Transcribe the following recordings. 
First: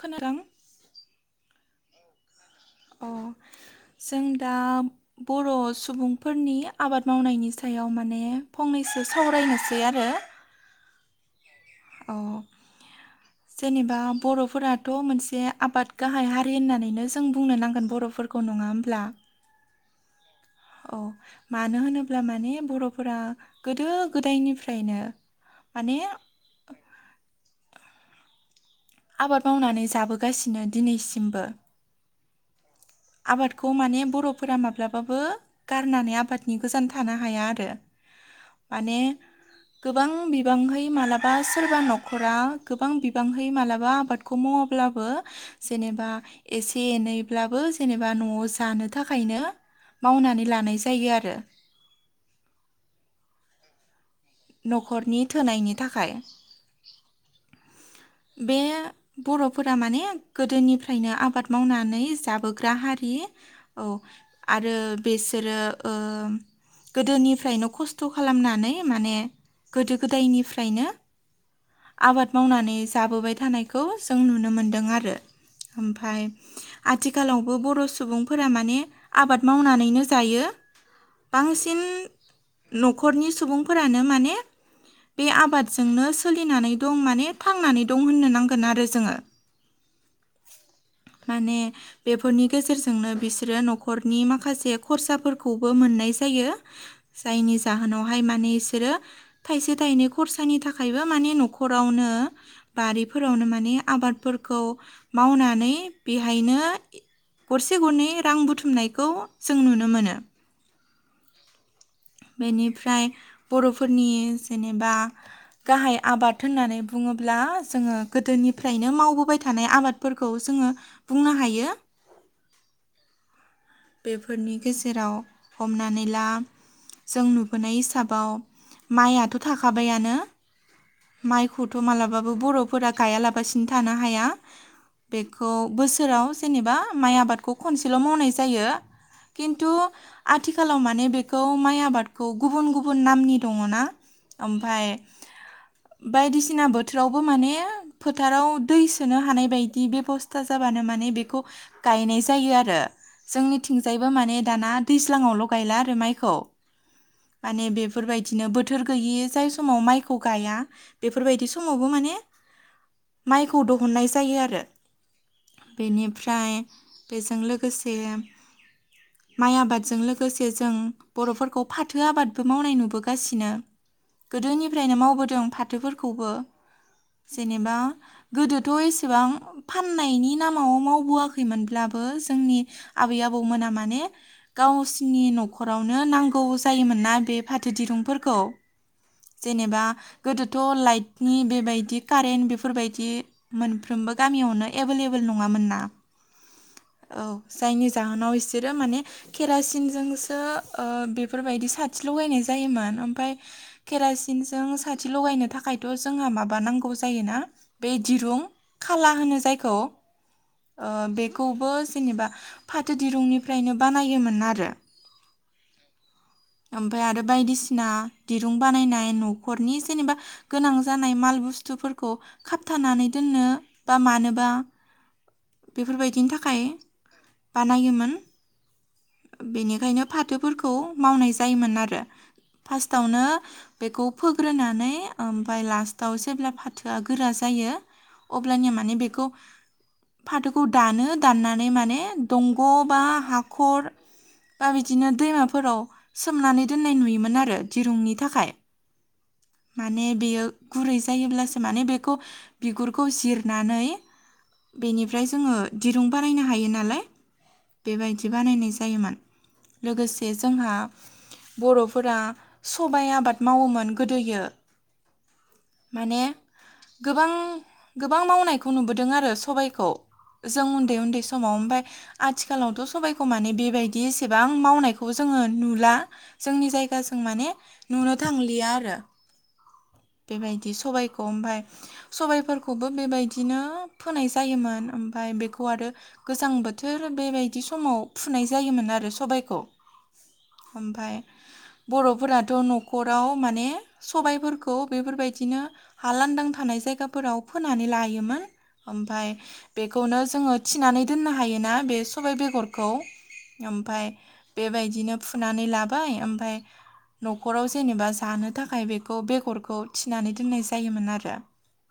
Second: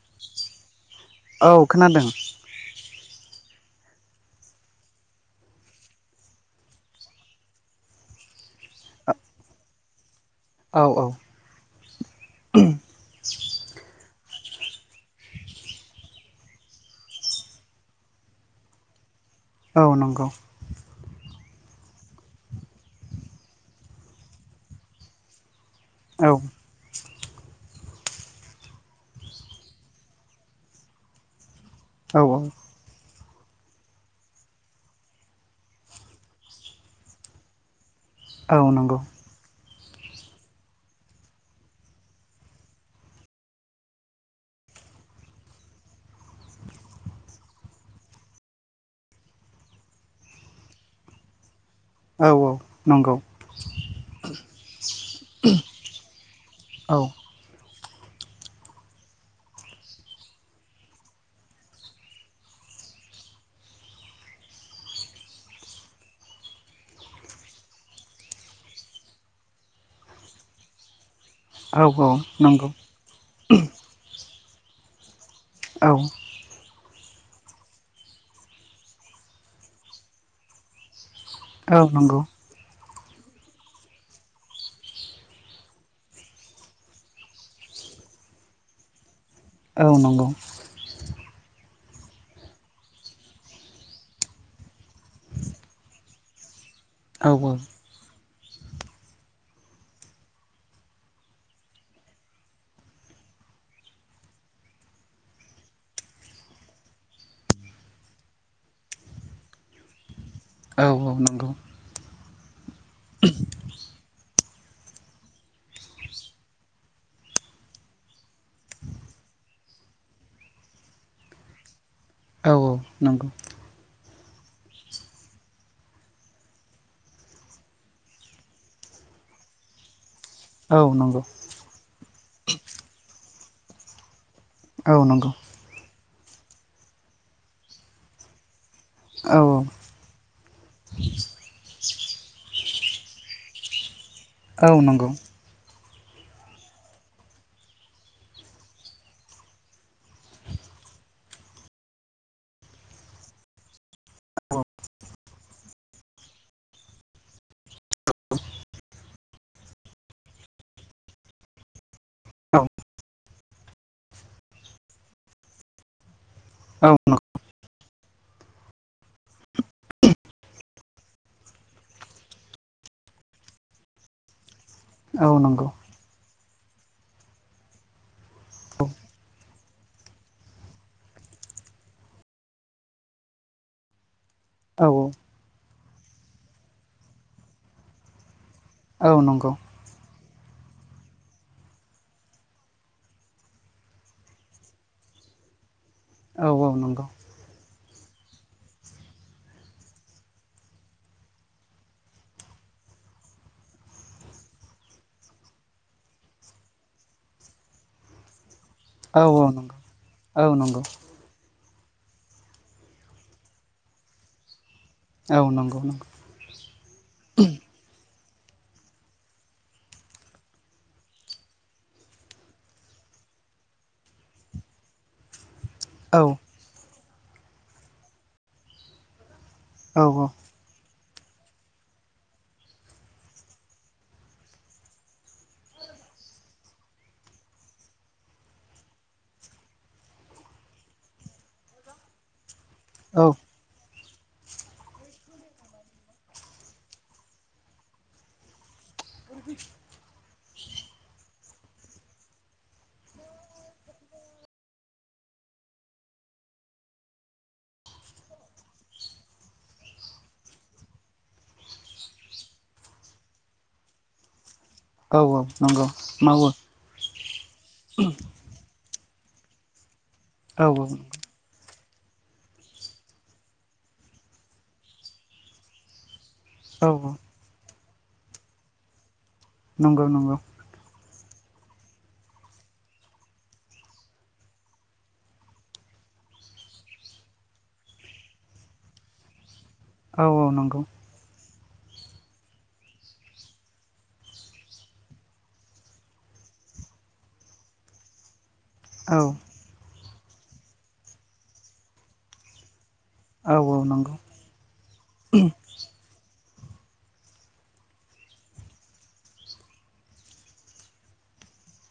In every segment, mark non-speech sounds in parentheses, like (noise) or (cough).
खोनादों? औ खोनादों। अ जों दा बर' सुबुंफोरनि आबाद मावनायनि सायाव माने फंनै। सो सावरायनोसै आरो औ औ। जेनेबा बर' बर'फोराथ' मोनसे आबाद गाहाय हारि होननानैनो जों बुंनो नांगोन बर'फोरखौ नङा होमब्ला। औ नंगौ। औ मानो होनोब्ला माने बर'फोरा गोदो गोदायनिफ्रायनो माने। औ आबाद मावनानै जाबोगासिनो दिनैसिमबो। औ औ। आबादखौ माने बर'फोरा माब्लाबाबो गारनानै आबादनि गोजान थानो हाया आरो। औ नंगौ। माने गोबां बिबांहै मालाबा सोरबा न'खरा गोबां बिबांहै मालाबा आबादखौ मावाब्ला। ब्लाबो जेनेबा एसे एनै ब्लाबो। जेनेबा न'आव जानो थाखायनो मावनानै लानाय जायो आरो। औ औ नंगौ। न'खरनि थोनायनि थाखाय। औ बे बर'फोरा माने गोदोनिफ्रायनो आबाद मावनानै जाबोग्रा हारि थि औ आरो बेसोरो ओ। गोदोनिफ्रायनो खस्थ' खालामनानै माने गोदो गोदायनिफ्रायनो। औ औ आबाद नंगौ। मावनानै जाबोबाय थानायखौ जों नुनो मोनदों आरो औ ओमफ्राय आथिखालावबो बर' सुबुंफोरा माने आबाद मावनानैनो जायो औ बांसिन नंगौ न'खरनि सुबुंफोरानो माने बे आबादजोंनो सोलिनानै दं माने थांनानै दं होननो नांगोन आरो जोङो औ नंगौ माने बेफोरनि गेजेरजोंनो बिसोरो न'खरनि माखासे खरसाफोरखौबो मोननाय जायो औ जायनि जाहोनावहाय मा नि इसोरो थाइसे थाइनै खरसानि थाखायबो माने न'खरावनो बारिफोरावनो माने आबादफोरखौ मावनानै बेहायनो गरसे गरनै रां बुथुमनायखौ जों नुनो मोनो। औ औ नंगौ बेनिफ्राय बर'फोरनि जेनेबा गाहाय आबाद होननानै बुङोब्ला जोङो गोदोनिफ्रायनो मावबोबाय था नाय आबादफोरखौ जोङो बुंनो हायो। औ औ नंगौ। बेफोरनि गेजेराव हमनानै ला जों नुबोनाय हिसाबाव माइयाथ' थाखाबायानो औ नंगौ औ माइखौथ' मालाबाबो बर'फोरा गायालाबासिनो थानो हाया। औ नंगौ बेखौ बोसोराव जेनेबा माइ आबादखौ खनसेल' मावनाय जायो। औ खिन्थु आथिखालाव माने बेखौ माइ आबादखौ गुबुन गुब गुबुन नामनि दङ' ना औ नंगौ औ ओमफाय नंगौ बायदिसिना बोथोरावबो माने फोथाराव दै सोनो हानाय बायदि बेबस्था जाबानो माने बेखौ गायनाय जायो आरो। जोंनिथिंजायबो माने दाना दैज्लाङावल' गायला आरो माइखौ माने बेफोर बायदिनो बोथोर गैयि जाय समाव माइखौ गाया बेफोर बायदि समावबो माने माइखौ दहुननाय जायो आरो। बेनिफ्राय औ बेजों लोगोसे माइ आबादजों लोगोसे जों बर'फोरखौ फाथो आबादबो मावनाय नुबोगासिनो। गोदोनि फ्रायनो मावबोदों नंगौ फाथोफोरखौबो जेनेबा गोदोथ' एसेबां फाननायनि नामाव मावबोआखैमोनब्लाबो जोंनि आबै आबौमोना माने औ औ गावसिनि न'खरावनो नांगौ जायोमोन ना बे फाथो दिरुंफोरखौ नंगौ जेनेबा गोदोथ' लाइटनि बेबायदि कारेन्ट बेफोर बायदि मोनफ्रोमबो गामियावनो एभेलेबोल नङामोन ना औ औ नंगौ जाहोनाव इसोरो माने केरासिनजोंसो ओ बेफोर बायदि साथि लगायनाय जायोमोन। ओमफाय केरासिनजों साथि लगायनो थाखायथ' जोंहा माबा नांगौ जायोना बे दिरुं खाला होनो नंगौ जायखौ औ ओ नंगौ बे खौबो जेनेबा फाथो दिरुंनिफ्रायनो बानायोमोन आरो। औ नंगौ नंगौ। ओमफ्राय आरो बायदिसिना दिरुं बानायनाय न'खरनि जेनेबा गोनां जानाय माल बुस्थुफोरखौ खाबथानानै दोन ननो बा मानोबा बेफोर बायदिनि औ थाखाय बानायोमोन बेनिखायनो फाथोफोरखौ मावनाय जायोमोन आरो। फार्स्टआवनो बेखौ फोग्रोनानै ओमफाय लास्टआव जेब्ला फाथोआ गोरा जायो जायो अब्लानिया बेखौ माने फाथोखौ दानो दाननानै माने दंग' बा औ औ हाखर बा बिदिनो दैमाफोराव सोमनानै दोननाय नुयोमोन आरो दिरुंनि थाखाय। माने बेयो गुरै जायोब्लासो माने बेखौ बिगुरखौ जिरनानै बेनिफ्राय जोङो दिरुं बानायनो हायो नालाय बेबायदि बानायनाय जायोमोन। लोगोसे जोंहा बर'फोरा सबाय आबाद मावोमोन गोद दोयो औ नंगौ माने मावो गोबां मावनायखौ नुबो दों आरो सबायखौ औ जों उन्दै उन्दै समाव ओमफाय आथिखालावथ' सबायखौ माने बेबायदि एसेबां मावनायखौ जोङो नुला। जोंनि औ जायगाजों माने नुनो थांलिया आरो। नंगौ नंगौ बेबायदि सबाय ओमफाय सबायफोरखौबो बेबायदिनो फोनाय जायोमोन ओमफाय बेखौ आरो गोजां बोथोर बेबायदि समाव फुनाय जायोमोन आरो सबायखौ। औ औ नंगौ ओमफाय बर'फोराथ' न'खराव माने सबायफोरखौ बेफोरबायदिनो हा लांदां थानाय जायगाफोराव फोनानै लायोमोन। औ ओमफाय बेखौनो जोङो थिनानै दोननो हायोना बे सबाय बेगर खौ औ औ ओमफाय नंगौ बेबायदिनो फुनानै लाबाय ओमफाय न'खराव जेनेबा जानो थाखाय बेखौ बेगरखौ थिनानै दोननाय जायोमोन आरो।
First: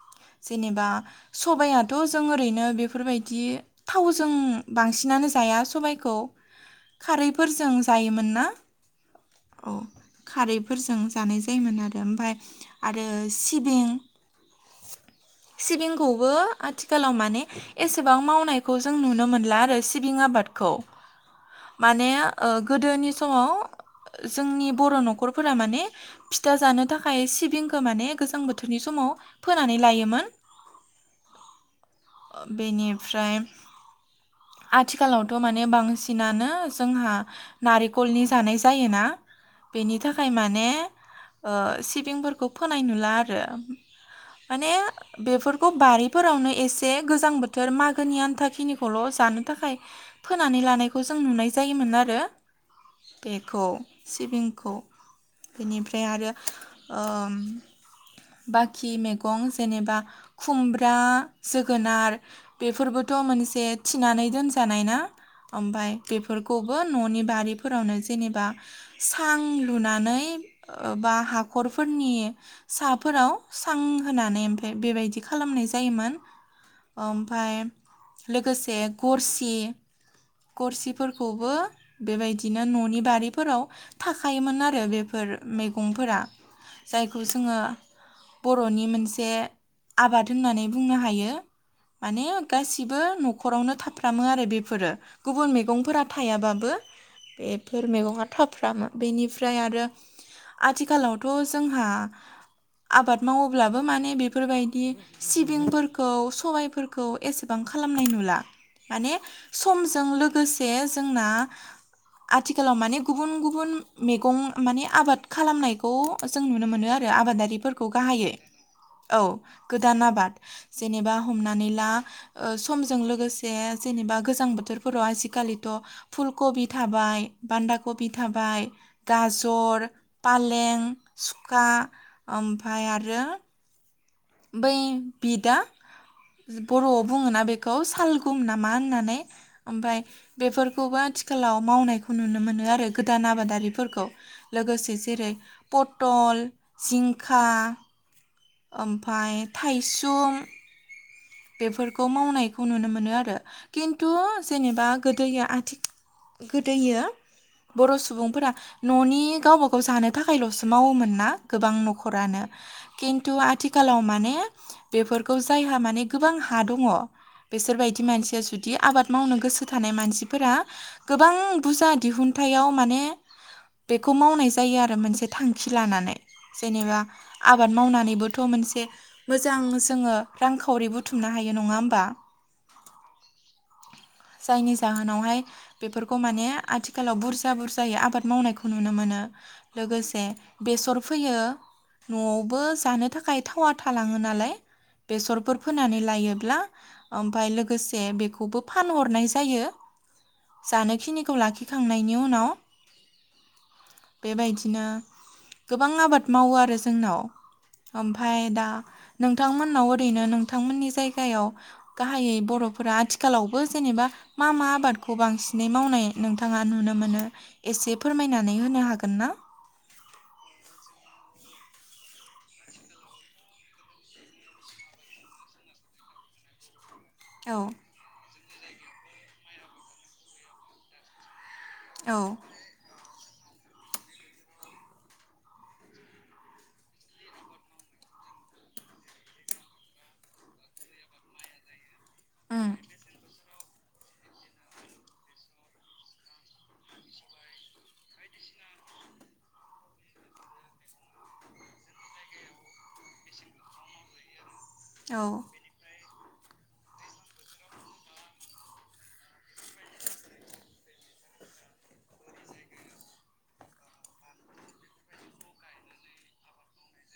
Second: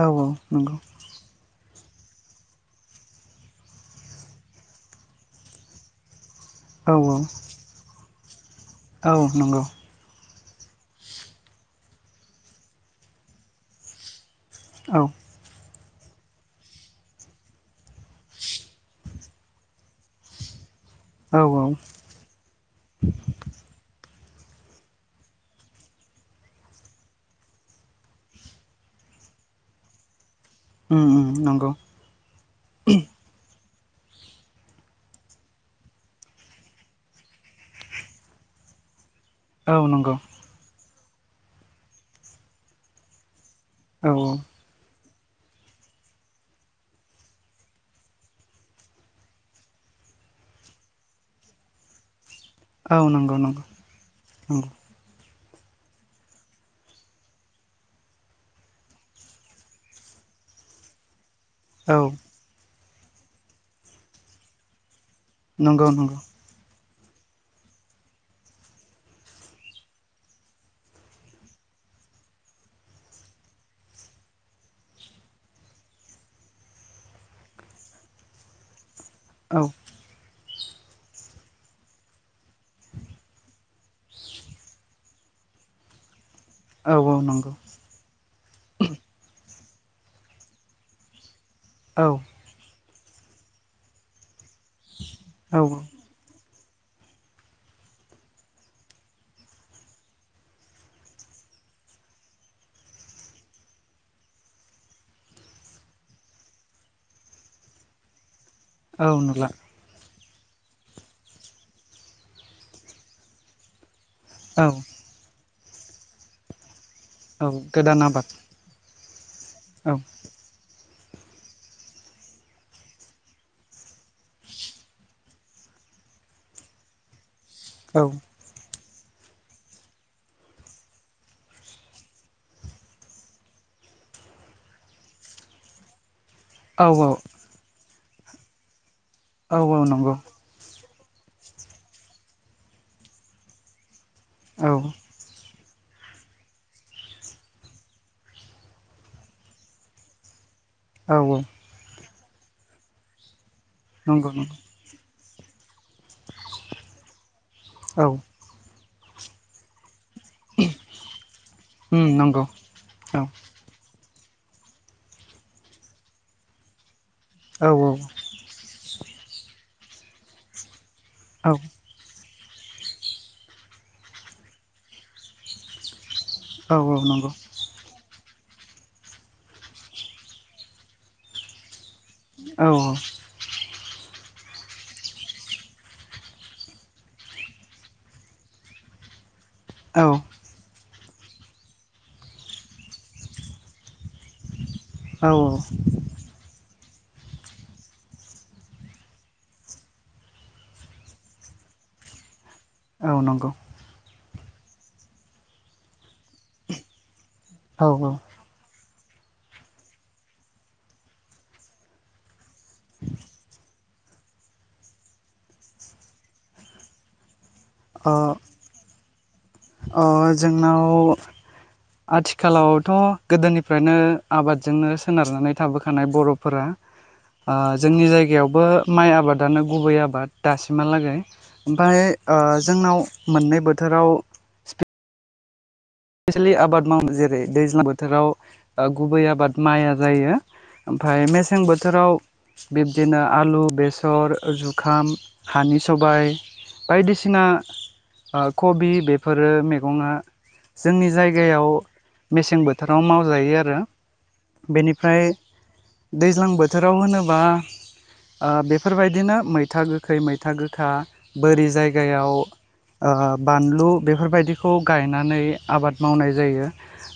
औ औ नंगौ जेनेबा सबाइया थ' जों ओरैनो बेफोरबायदि थावजों बांसिनानो जाया सबायखौ औ खारैफोरजों जायोमोन ना? औ नंगौ। औ खारैफोरजों जानाय जायोमोन आरो ओमफाय आरो सिबिं औ सिबिंखौबो आथिखालाव माने एसेबां मावनायखौ जों नुनो मोनला आरो सिबिं आबादखौ। औ औ माने ओ गोदोनि समाव जोंनि बर' न'खरफोरा माने फिथा जानो थाखाय सिबिंखौ माने गोजां बोथोरनि समाव फोनानै लायोमोन। उम उम नंगौ बेनिफ्राय आथिखालावथ' माने बांसिनानो जोंहा नारिखलनि जानाय जायोना। औ बेनि नंगौ थाखाय माने ओ सिबिंफोरखौ फोनाय नुला आरो। औ माने बेफोरखौ बारिफोरावनो एसे गोजां बोथोर मागोनि आन्थाखिनिखौल' जानो थाखाय फोनानै लानायखौ जों नुनाय जायोमोन आरो। औ नंगौ नंगौ बेखौ नंगौ सिबिंखौ। बेनिफ्राय आरो ओम बाखि मेगं जेनेबा खुमब्रा, औ जोगोनार बेफोरबो थ' मोनसे थिनानै दोनजानाय ना नंगौ ओमफाय नंगौ बेफोरखौ न'नि बारिफोरावनो जेनेबा सां लुनानै बा हाखर फोरनि साफोराव सां होनानै ओमफाय बेबायदि खालामनाय जायोमोन। ओमफाय लोगोसे गरसि औ गरसिफोरखौबो बेबायदिनो न'नि बारिफोराव थाखायोमोन आरो बेफोर मैगंफोरा औ जायखौ नंगौ जोङो बर'नि मोनसे आबाद होननानै बुंनो हायो औ माने गासि बो न'खरावनो थाफ्रामो आरो बेफोरो गुबुन औ मैगंफोरा थायाबाबो बेफोर मैगङा थाफ्रामो बेनिफ्राय आरो। आथिखालावथ' जोंहा आबाद मावोब्लाबो माने बेफोरबायदि सिबिंफोरखौ सबायफोरखौ एसेबां खालाम नाय नुला औ माने नुला समजों लो गोसे जोंना आथिखालाव माने गुबुन गुबुन मैगं औ माने आबाद खालामनायखौ जों नुनो मोनो आरो औ आबादारिफोर गोदान आबाद औ औ गोदान आबाद जेनेबा हमनानै ला ओ समजों लोगोसे जेनेबा गोजां बोथोरफोराव आजिखालिथ' फुल कबि थाबाय बान्दा औ कबि थाबाय गाजर पालें सुखा ओमफाय आरो बै बिदा औ बर'आव बुङोना बेखौ सालगुम नामा होननानै औ औ ओमफाय नंगौ बेफोरखौबो आथिखालाव मावनायखौ नुनो मोनो आरो गोदान आबादारिफोरखौ औ लोगोसे जेरै पथल जिंखा ओमफाय थाइसुम औ औ खौ मावनायखौ नुनो मोनो आरो खिन्थु नंगौ नंगौ जेनेबा गोदो आथि गोदोयो बर' औ सुबुंफोरा न'नि गावबा गाव जानो थाखायल'सो मावोमोन ना गोबां उम न'खरानो नंगौ औ खिन्थु आथिखालाव मा ने बेफोरखौ जायहा माने गोबां हा दङ औ बिसोरबायदि मानसिया जुदि आबाद मावनो गोसो थानाय मानसिफोरा गोबां औ बुरजा दिहुन थायाव माने बेखौ मावनाय जायो आरो मोनसे थांखि लानानै औ जेनेबा नंगौ आबाद मावनानैबोथ' मोनसे मोजां जोङो रांखावरिबो बुथुमनो हायो नङा होमबा औ (inaudible) जायनि जाहोनावहाय बेफोरखौ माने आथिखालाव बुरजा बुरजायै आबाद मावनायखौ नुनो मोनो औ लोगोसे बेसर फोयो न'वावबो जानो थाखाय थावा थालाङो नालाय औ बेसर फोनानै लायोब्ला ओमफाय लोगोसे बेखौबो फानहरनाय जायो जानोखिनिखौ लाखिखांनायनि उनाव औ नंगौ बेबायदिनो गोबां आबाद मावो आरो औ जोंनाव ओमफाय दा नोंथांमोननाव ओरैनो नों थांमोननि जायगायाव गाहायै बर'फोरा आथिखालावबो जेनेबा मा मा आबादखौ बां सिनै मावनाय नोंथाङा नुनो मोनो एसे फोरमायनानै होनो हागोन ना अह जोंनाव आथिखालावथ' गोदोनिफ्रायनो आबादजोंनो सोनारनानै थाबोखानाय बर'फोरा औ ओ जोंनि जायगायावबो माइ आबादानो गुबै आबाद दासिमहालागै ओमफाय औ ओ जोंनाव मोननै बोथोराव स्पेसेेलि आबाद मावो जेरै दैज्लां बोथोराव गुबै आबाद माइया जायो ओमफाय मेसें बोथोराव उम बिब्दिनो आलु बेसर जुखाम हानि सबाय बायदिसिना ओ कबि बेफोरो मेगङा जोंनि जायगायाव मेसें बोथोराव मावजायो आरो बेनिफ्राय औ दैज्लां बोथोराव होनोबा ओ बेफोरबायदिनो मैथा गोखै मैथा गोखा बोरि जायगायाव ओ बानलु बेफोरबायदिखौ गायनानै आबाद मावनाय जायो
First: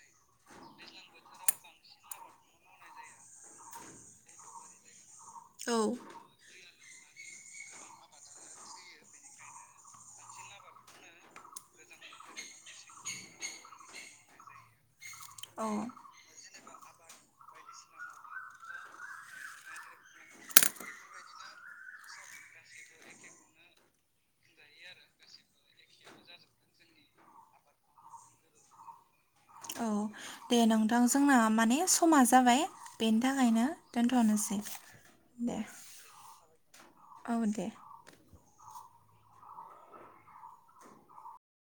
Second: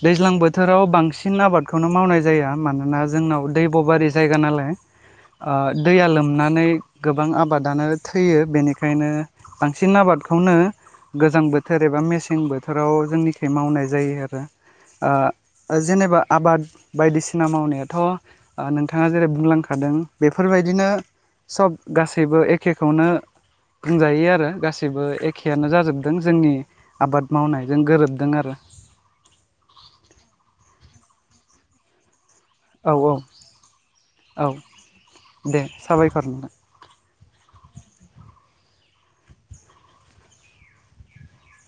दैज्लां बोथोराव बांसिन आबादखौनो मावनाय जाया मानोना जोंनाव दैब' बारि जायगा नालाय ओ औ दैया लोमनानै गोबां आबादानो थैयो बेनिखायनो बांसिन आबादखौनो गोजां बोथोर एबा मेसें बोथोराव जोंनि मावनाय जायो आरो औ ओ जेनेबा आबाद बायदिसिना मावनायाथ' नोंथाङा जेरै बुंलांखादों बेफोरबादिनो सब गासैबो एखेखौनो बुंजायो आरो गासिबो एखेयानो जाजोबदों जोंनि आबाद मावनायजों गोरोब दों आरो औ दे नोंथां जोंना माने समा जाबाय औ जाबाय औ बेनि थाखायनो औ दोनथ'नोसै दे साबायखर नोंथां औ दे